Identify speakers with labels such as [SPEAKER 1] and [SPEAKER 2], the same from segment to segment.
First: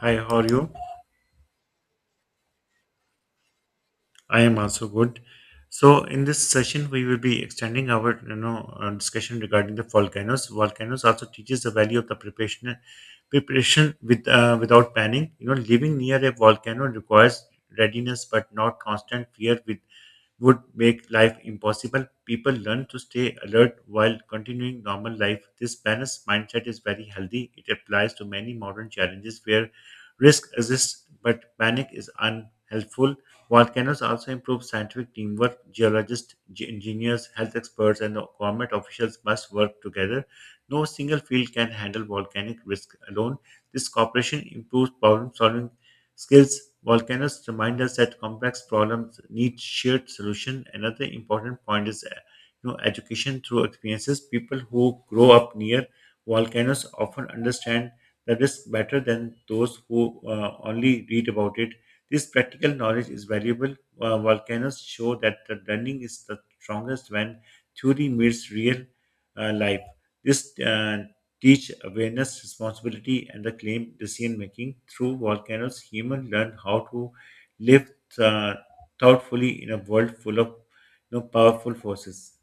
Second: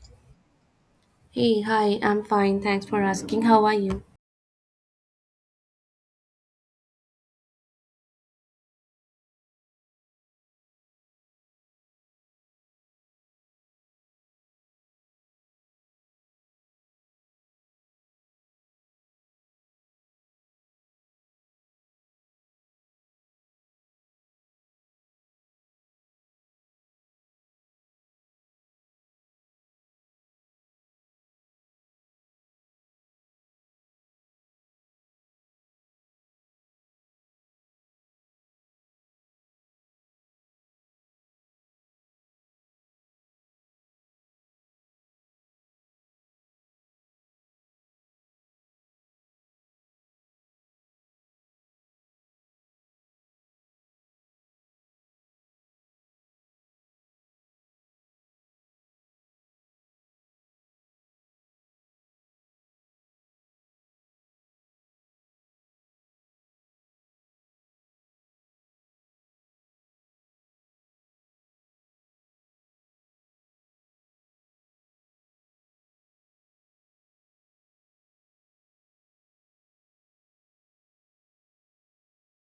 [SPEAKER 1] Hi, how are you?
[SPEAKER 2] Hey, hi, I'm fine. Thanks for asking. How are you?
[SPEAKER 1] I am also good. So, in this session, we will be extending our discussion regarding the volcanoes. Volcanoes also teaches the value of the preparation, preparation with without planning. You know, living near a volcano requires readiness, but not constant fear with would make life impossible. People learn to stay alert while continuing normal life. This balanced mindset is very healthy. It applies to many modern challenges where risk exists but panic is unhelpful. Volcanoes also improve scientific teamwork. Geologists, engineers, health experts, and government officials must work together. No single field can handle volcanic risk alone. This cooperation improves problem solving skills. Volcanoes remind us that complex problems need shared solution. Another important point is education through experiences. People who grow up near volcanoes often understand the risk better than those who only read about it. This practical knowledge is valuable. Volcanoes show that the learning is the strongest when theory meets real life. This teach awareness, responsibility, and the claim decision making. Through volcanoes, humans learn how to live uh, thoughtfully in a world full of powerful forces.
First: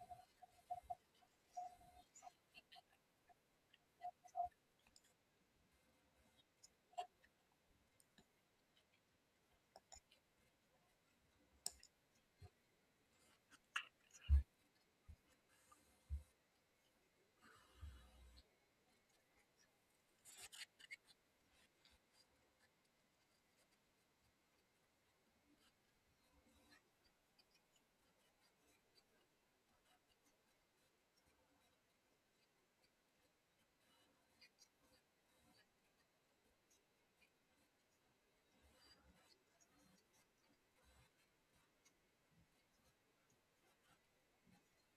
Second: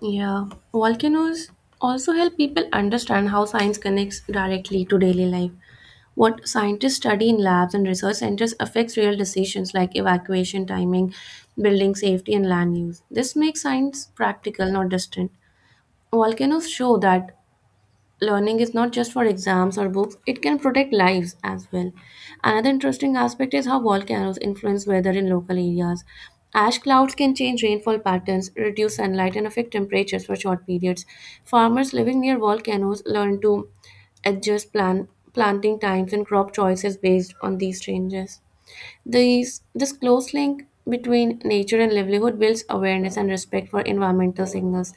[SPEAKER 2] Yeah, volcanoes also help people understand how science connects directly to daily life. What scientists study in labs and research centers affects real decisions like evacuation timing, building safety, and land use. This makes science practical, not distant. Volcanoes show that learning is not just for exams or books, it can protect lives as well. Another interesting aspect is how volcanoes influence weather in local areas. Ash clouds can change rainfall patterns, reduce sunlight, and affect temperatures for short periods. Farmers living near volcanoes learn to adjust planting times and crop choices based on these changes. This close link between nature and livelihood builds awareness and respect for environmental signals.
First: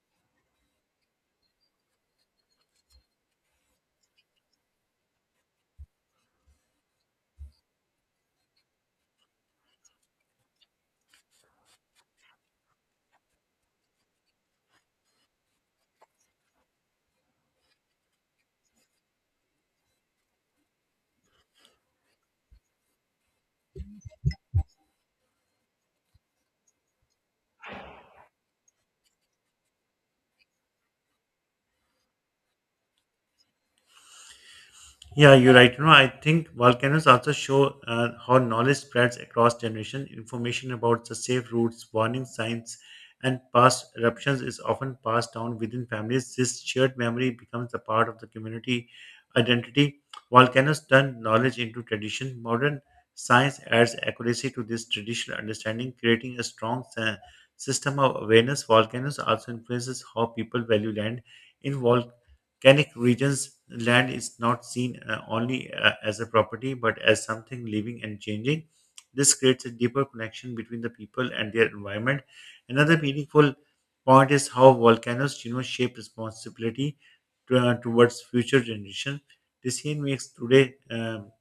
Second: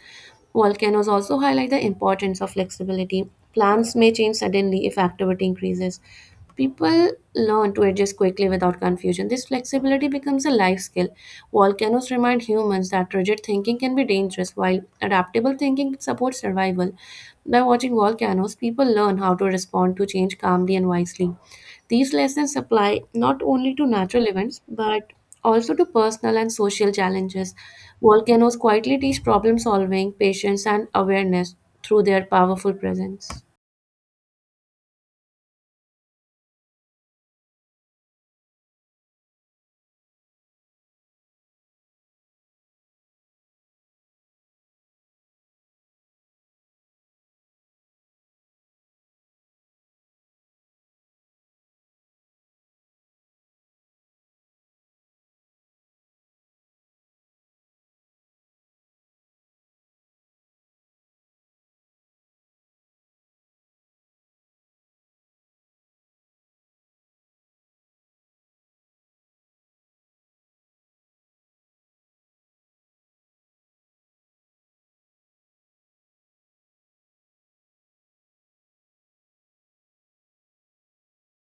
[SPEAKER 2] Volcanoes also highlight the importance of flexibility. Plans may change suddenly if activity increases. People learn to adjust quickly without confusion. This flexibility becomes a life skill. Volcanoes remind humans that rigid thinking can be dangerous, while adaptable thinking supports survival. By watching volcanoes, people learn how to respond to change calmly and wisely. These lessons apply not only to natural events but also to personal and social challenges. Volcanoes quietly teach problem solving, patience, and awareness through their powerful presence.
[SPEAKER 1] Yeah, you're right. I think volcanoes also show how knowledge spreads across generation. Information about the safe routes, warning signs, and past eruptions is often passed down within families. This shared memory becomes a part of the community identity. Volcanoes turn knowledge into tradition. Modern science adds accuracy to this traditional understanding, creating a strong system of awareness. Volcanoes also influences how people value land. In Canic regions land is not seen only as a property but as something living and changing. This creates a deeper connection between the people and their environment. Another meaningful point is how volcanoes shape responsibility towards future generation. Decision makes today,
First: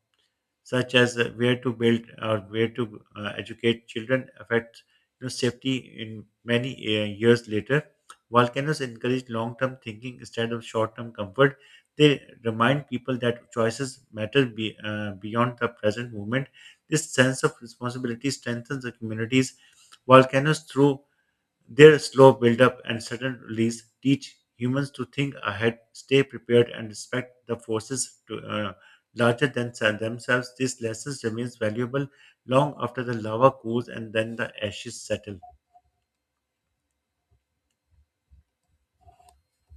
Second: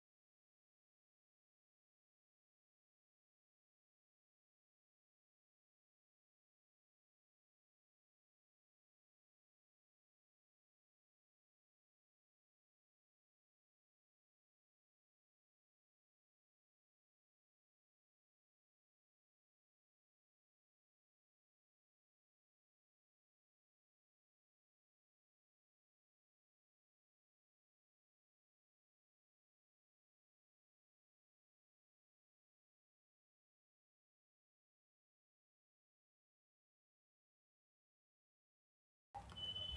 [SPEAKER 1] such as where to build or where to educate children affects, safety in many years later. Volcanoes encourage long-term thinking instead of short-term comfort. They remind people that choices matter beyond the present moment. This sense of responsibility strengthens the communities. Volcanoes, through their slow build-up and sudden release, teach humans to think ahead, stay prepared, and respect the forces larger than themselves. This lesson remains valuable long after the lava cools and then the ashes settle.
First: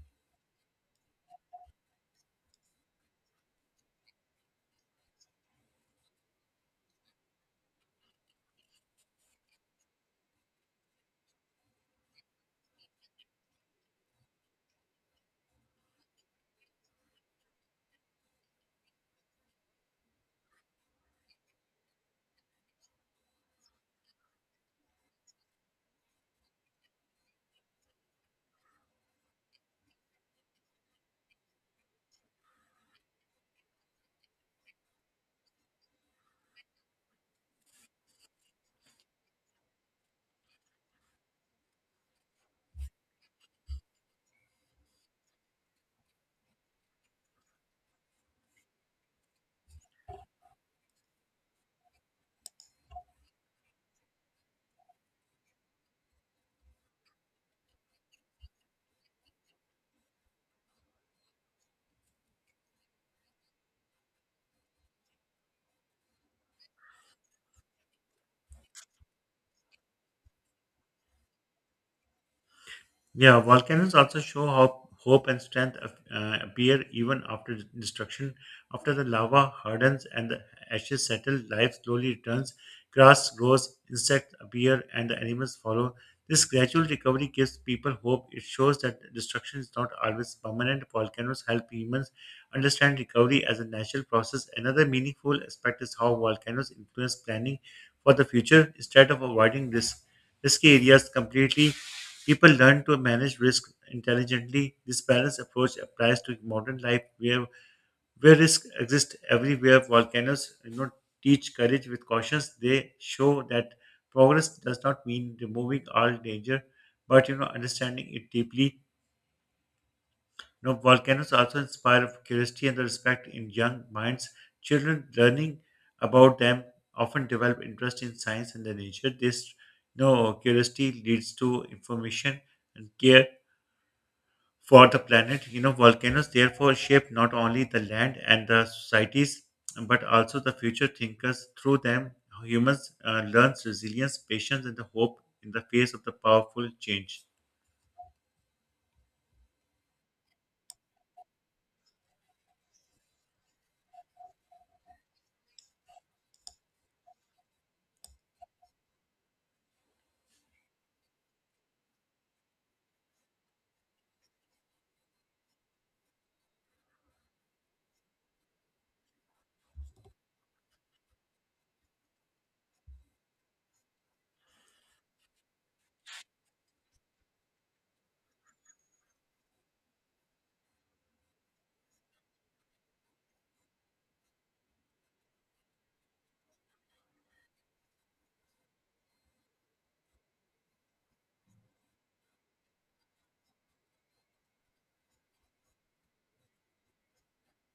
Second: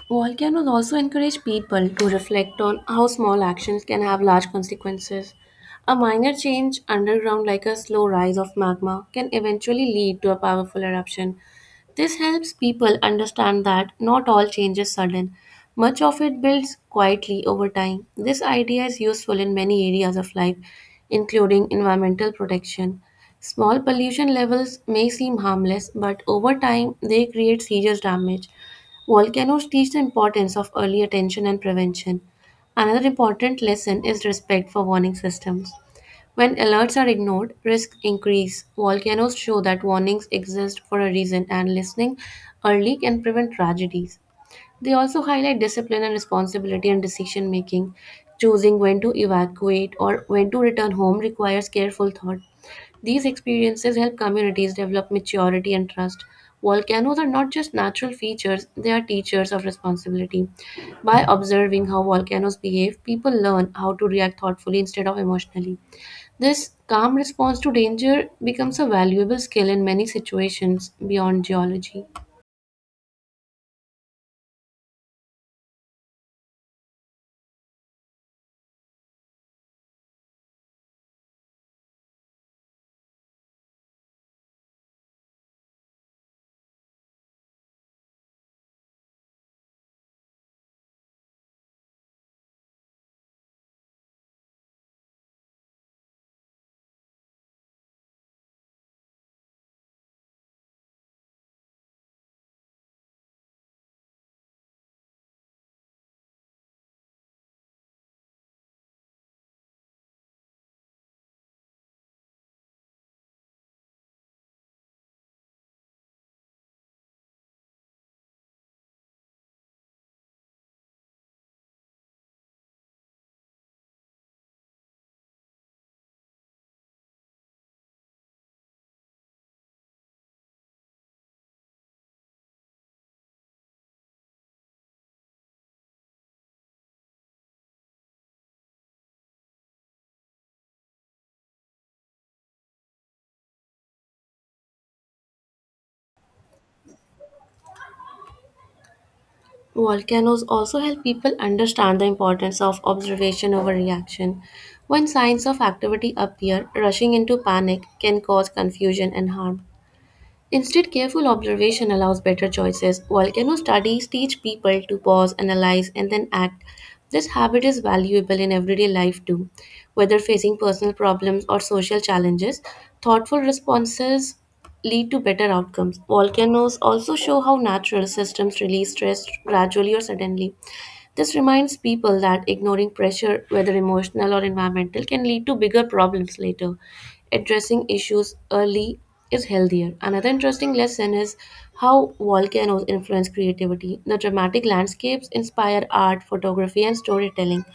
[SPEAKER 2] Volcanoes also encourage people to reflect on how small actions can have large consequences. A minor change underground, like a slow rise of magma, can eventually lead to a powerful eruption. This helps people understand that not all change is sudden. Much of it builds quietly over time. This idea is useful in many areas of life, including environmental protection. Small pollution levels may seem harmless, but over time they create serious damage. Volcanoes teach the importance of early attention and prevention. Another important lesson is respect for warning systems. When alerts are ignored, risks increase. Volcanoes show that warnings exist for a reason, and listening early can prevent tragedies. They also highlight discipline and responsibility in decision making. Choosing when to evacuate or when to return home requires careful thought. These experiences help communities develop maturity and trust. Volcanoes are not just natural features, they are teachers of responsibility. By observing how volcanoes behave, people learn how to react thoughtfully instead of emotionally. This calm response to danger becomes a valuable skill in many situations beyond geology.
[SPEAKER 1] Yeah, volcanoes also show how hope and strength appear even after destruction. After the lava hardens and the ashes settle, life slowly returns. Grass grows, insects appear, and the animals follow. This gradual recovery gives people hope. It shows that destruction is not always permanent. Volcanoes help humans understand recovery as a natural process. Another meaningful aspect is how volcanoes influence planning for the future. Instead of avoiding risk, risky areas completely, people learn to manage risk intelligently. This balanced approach applies to modern life where risk exists everywhere. Volcanoes do not teach courage with cautions. They show that progress does not mean removing all danger, but, understanding it deeply. Volcanoes also inspire curiosity and the respect in young minds. Children learning about them often develop interest in science and the nature. This curiosity leads to information and care for the planet. Volcanoes therefore shape not only the land and the societies, but also the future thinkers. Through them, humans learn resilience, patience, and the hope in the face of the powerful change.
[SPEAKER 2] Volcanoes also help people understand the importance of observation over reaction. When signs of activity appear, rushing into panic can cause confusion and harm. Instead, careful observation allows better choices. Volcano studies teach people to pause, analyze, and then act. This habit is valuable in everyday life too. Whether facing personal problems or social challenges, thoughtful responses lead to better outcomes. Volcanoes also show how natural systems release stress gradually or suddenly. This reminds people that ignoring pressure, whether emotional or environmental, can lead to bigger problems later. Addressing issues early is healthier. Another interesting lesson is how volcanoes influence creativity. The dramatic landscapes inspire art, photography, and storytelling.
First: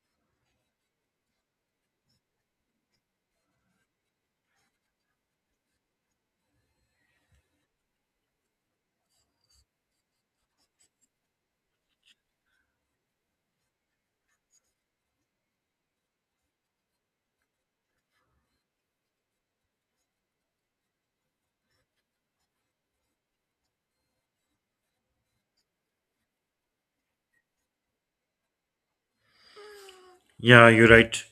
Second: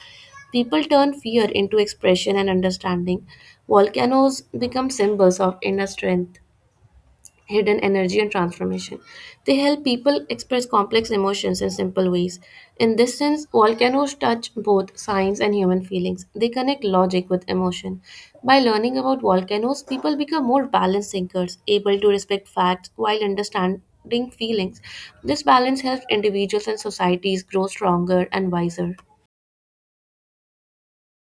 [SPEAKER 2] People turn fear into expression and understanding. Volcanoes become symbols of inner strength, hidden energy and transformation. They help people express complex emotions in simple ways. In this sense, volcanoes touch both science and human feelings. They connect logic with emotion. By learning about volcanoes, people become more balanced thinkers, able to respect facts while understanding feelings. This balance helps individuals and societies grow stronger and wiser.
[SPEAKER 1] Yeah, you're right.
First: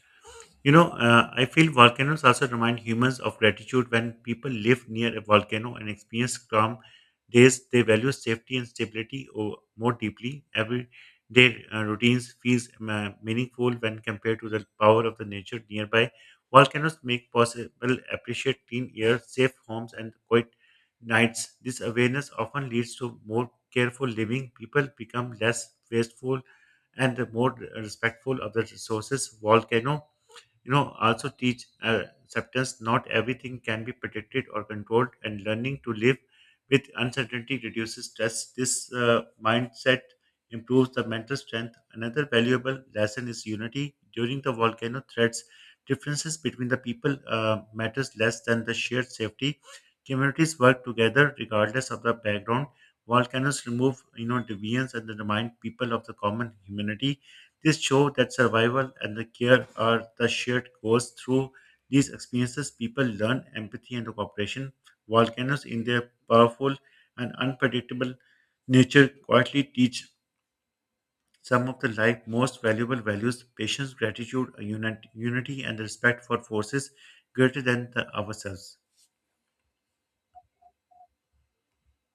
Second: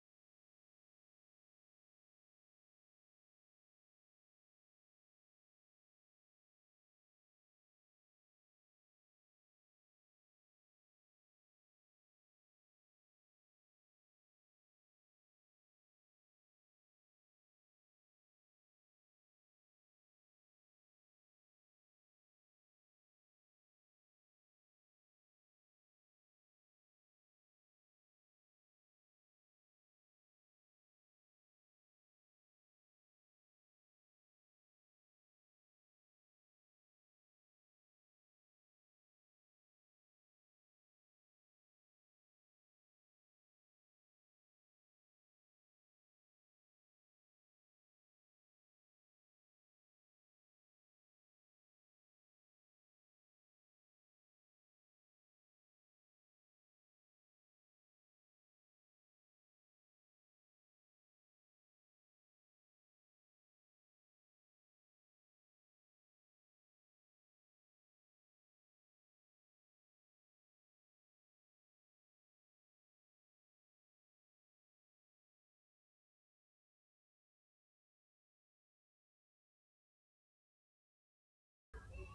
[SPEAKER 1] I feel volcanoes also remind humans of gratitude when people live near a volcano and experience calm days. They value safety and stability more deeply. Every day routines feels meaningful when compared to the power of the nature nearby. Volcanoes make possible appreciate clean air, safe homes, and quiet nights. This awareness often leads to more careful living. People become less wasteful and more respectful of the resources volcano also teach acceptance. Not everything can be predicted or controlled, and learning to live with uncertainty reduces stress. This mindset improves the mental strength. Another valuable lesson is unity during the volcano threats. Differences between the people matters less than the shared safety. Communities work together regardless of the background. Volcanoes remove, deviance, and remind people of the common humanity. This show that survival and the care are the shared goals. Through these experiences, people learn empathy and cooperation. Volcanoes, in their powerful and unpredictable nature, quietly teach some of the life most valuable values: patience, gratitude, unit, unity, and respect for forces greater than the ourselves.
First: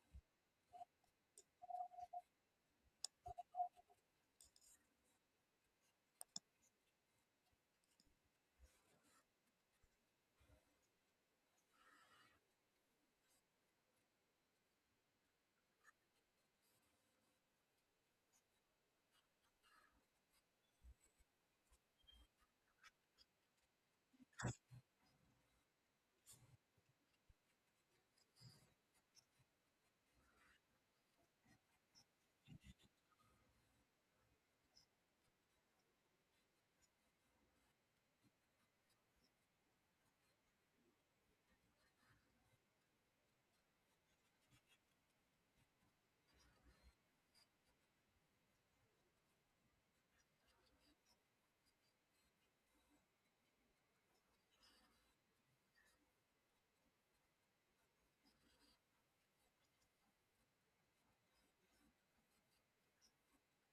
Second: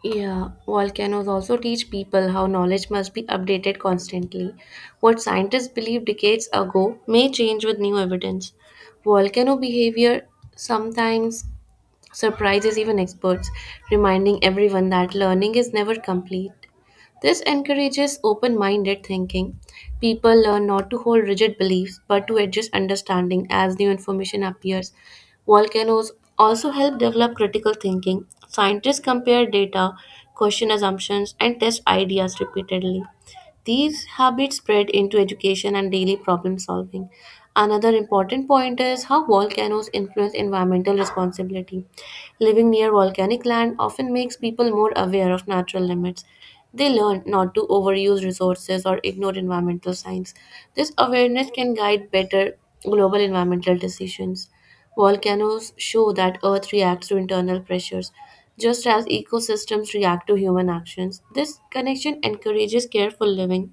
[SPEAKER 2] Yeah, volcanoes also teach people how knowledge must be updated constantly. What scientists believed decades ago may change with new evidence. Volcano behavior sometimes surprises even experts, reminding everyone that learning is never complete. This encourages open minded thinking. People learn not to hold rigid beliefs but to adjust understanding as new information appears. Volcanoes also help develop critical thinking. Scientists compare data, question assumptions, and test ideas repeatedly. These habits spread into education and daily problem solving. Another important point is how volcanoes influence environmental responsibility. Living near volcanic land often makes people more aware of natural limits. They learn not to overuse resources or ignore environmental signs. This awareness can guide better global environmental decisions. Volcanoes show that Earth reacts to internal pressures, just as ecosystems react to human actions. This connection encourages careful living.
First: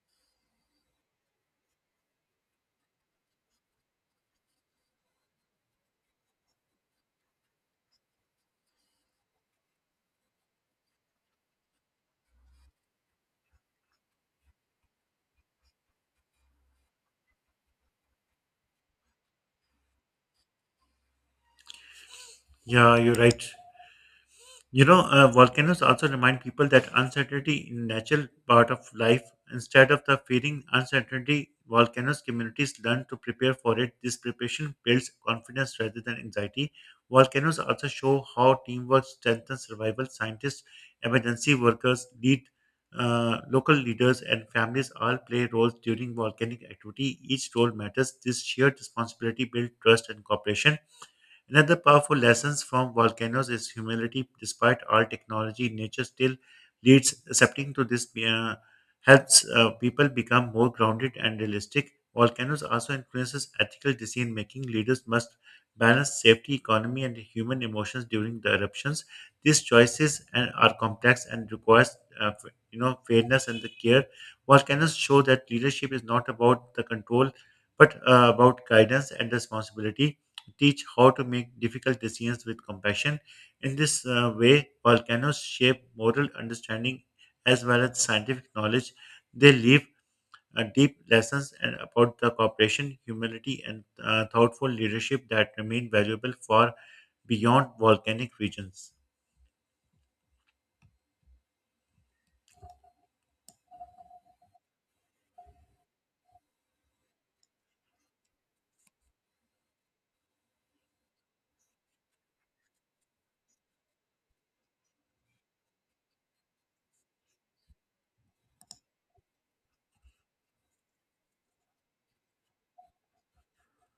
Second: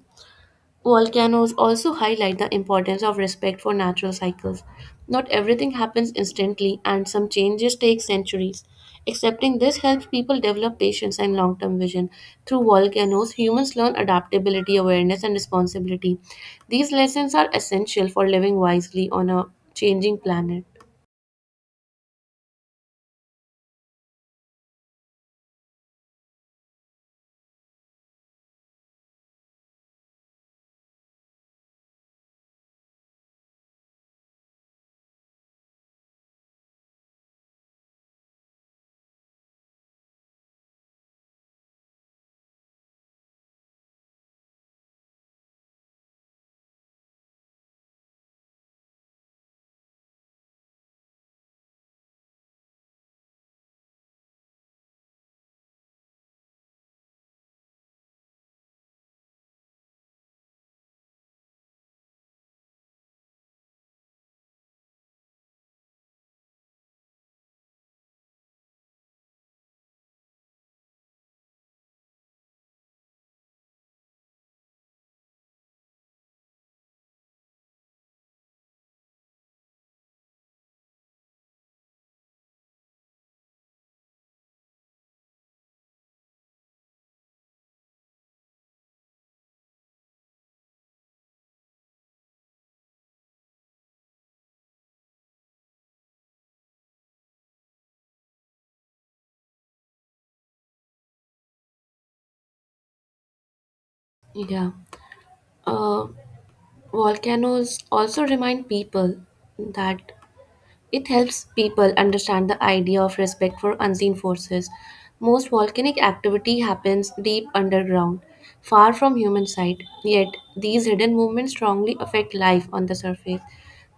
[SPEAKER 2] Volcanoes also highlight the importance of respect for natural cycles. Not everything happens instantly, and some changes take centuries. Accepting this helps people develop patience and long term vision. Through volcanoes, humans learn adaptability, awareness, and responsibility. These lessons are essential for living wisely on a changing planet.
[SPEAKER 1] Yeah, you're right. Volcanoes also remind people that uncertainty is natural part of life. Instead of the fearing uncertainty, volcanoes communities learn to prepare for it. This preparation builds confidence rather than anxiety. Volcanoes also show how teamwork strengthens survival. Scientists, emergency workers, lead local leaders, and families all play roles during volcanic activity. Each role matters. This shared responsibility builds trust and cooperation. Another powerful lesson from volcanoes is humility. Despite all technology, nature still leads. Accepting to this helps people become more grounded and realistic. Volcanoes also influences ethical decision making. Leaders must balance safety, economy, and human emotions during the eruptions. These choices and are complex and requires fairness and the care. Volcanoes show that leadership is not about the control, but about guidance and responsibility teach how to make difficult decisions with compassion. In this way, volcanoes shape moral understanding as well as scientific knowledge. They leave deep lessons and about the cooperation, humility, and thoughtful leadership that remain valuable for beyond volcanic regions.
[SPEAKER 2] Yeah. Uh, Volcanoes also remind people that it helps people understand the idea of respect for unseen forces. Most volcanic activity happens deep underground, far from human sight, yet, these hidden movements strongly affect life on the surface.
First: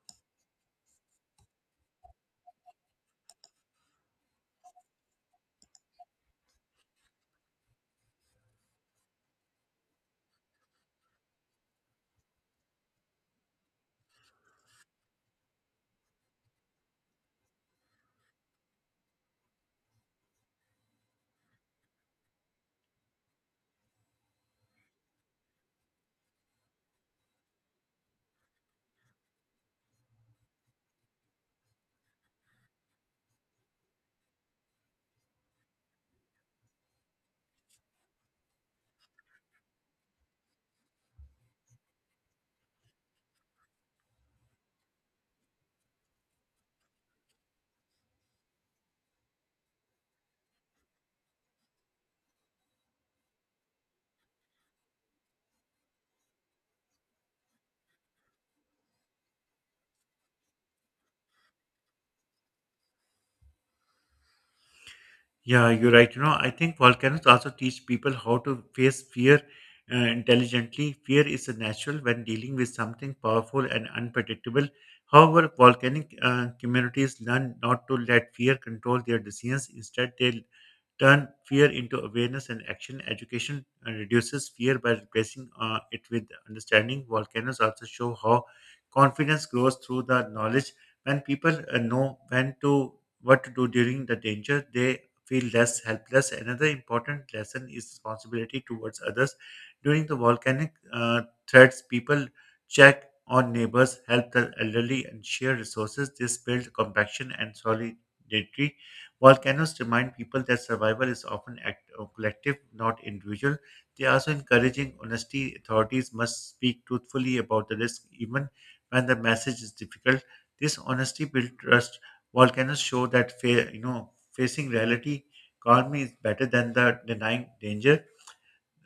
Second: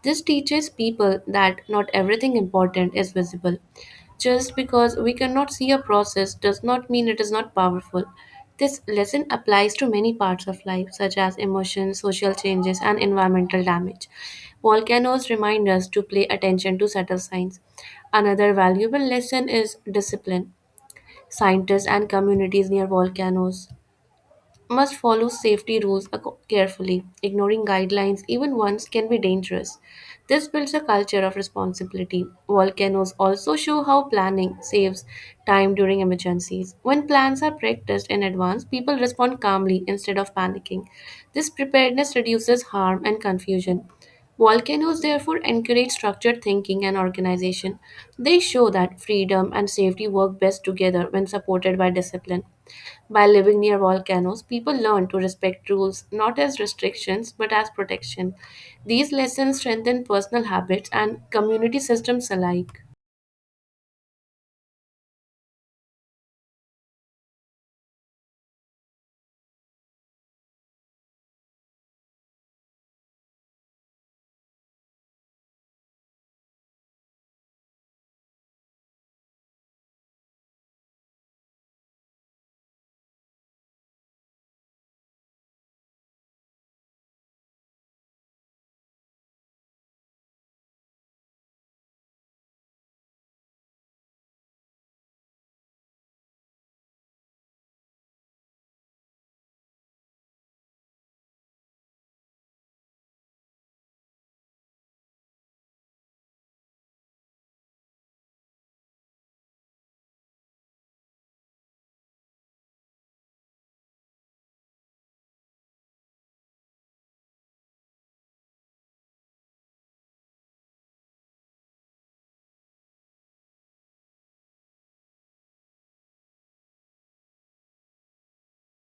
[SPEAKER 2] This teaches people that not everything important is visible, just because we cannot see a process does not mean it is not powerful. This lesson applies to many parts of life, such as emotions, social changes, and environmental damage. Volcanoes remind us to pay attention to subtle signs. Another valuable lesson is discipline. Scientists and communities near volcanoes must follow safety rules carefully. Ignoring guidelines, even once, can be dangerous. This builds a culture of responsibility. Volcanoes also show how planning saves time during emergencies. When plans are practiced in advance, people respond calmly instead of panicking. This preparedness reduces harm and confusion. Volcanoes therefore encourage structured thinking and organization. They show that freedom and safety work best together when supported by discipline. By living near volcanoes, people learn to respect rules not as restrictions but as protection. These lessons strengthen personal habits and community systems alike.
[SPEAKER 1] Yeah, you're right. I think volcanoes also teach people how to face fear intelligently. Fear is a natural when dealing with something powerful and unpredictable. However, volcanic communities learn not to let fear control their decisions. Instead, they turn fear into awareness and action. Education reduces fear by replacing it with understanding. Volcanoes also show how confidence grows through the knowledge. When people know when to what to do during the danger, they feel less helpless. Another important lesson is responsibility towards others. During the volcanic threats, people check on neighbors, help the elderly, and share resources. This builds compassion and solidarity. Volcanoes remind people that survival is often act of collective, not individual. They are also encouraging honesty. Authorities must speak truthfully about the risk, even when the message is difficult. This honesty builds trust. Volcanoes show that facing reality calmly is better than the denying danger.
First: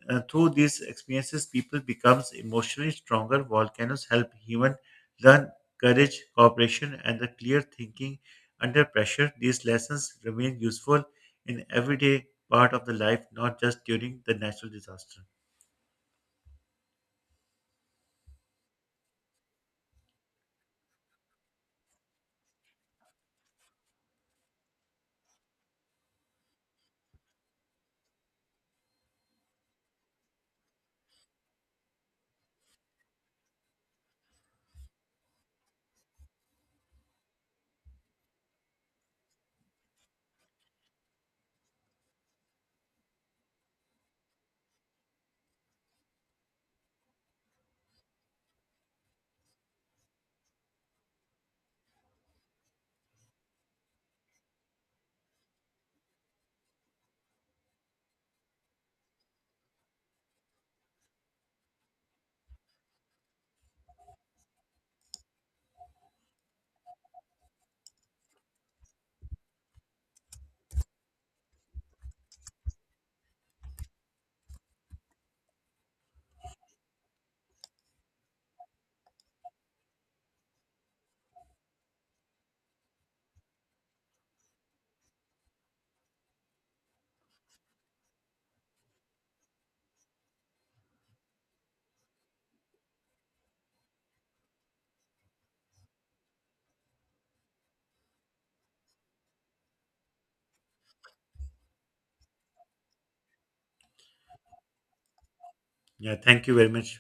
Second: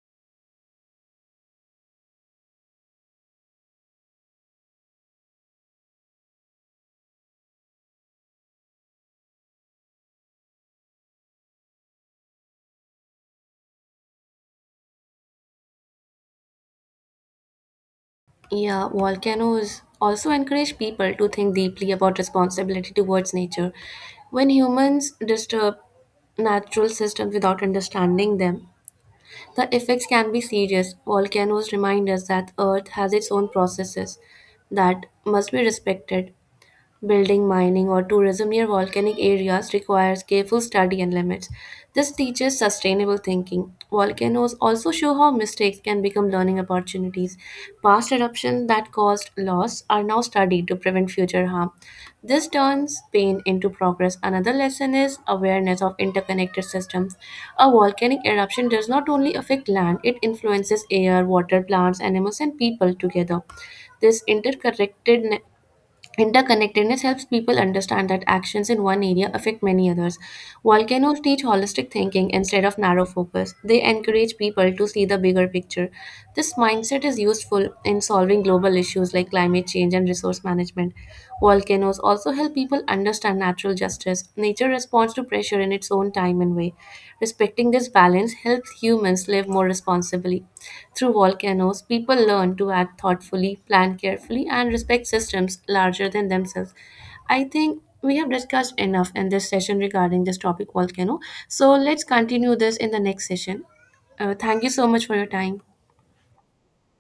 [SPEAKER 1] Through these experiences, people becomes emotionally stronger. Volcanoes help human learn courage, cooperation, and the clear thinking under pressure. These lessons remain useful in everyday part of the life, not just during the natural disaster.
[SPEAKER 2] Yeah, volcanoes also encourage people to think deeply about responsibility towards nature. When humans disturb natural systems without understanding them, the effects can be serious. Volcanoes remind us that Earth has its own processes that must be respected. Building, mining, or tourism near volcanic areas requires careful study and limits. This teaches sustainable thinking. Volcanoes also show how mistakes can become learning opportunities. Past eruptions that caused loss are now studied to prevent future harm. This turns pain into progress. Another lesson is awareness of interconnected systems. A volcanic eruption does not only affect land, it influences air, water, plants, animals, and people together. This interconnected Interconnectedness helps people understand that actions in one area affect many others. Volcanoes teach holistic thinking instead of narrow focus. They encourage people to see the bigger picture. This mindset is useful in solving global issues like climate change and resource management. Volcanoes also help people understand natural justice. Nature responds to pressure in its own time and way. Respecting this balance helps humans live more responsibly. Through volcanoes, people learn to act thoughtfully, plan carefully, and respect systems larger than themselves. I think we have discussed enough in this session regarding this topic volcano. So let's continue this in the next session. Thank you so much for your time.
[SPEAKER 1] Yeah, thank you very much.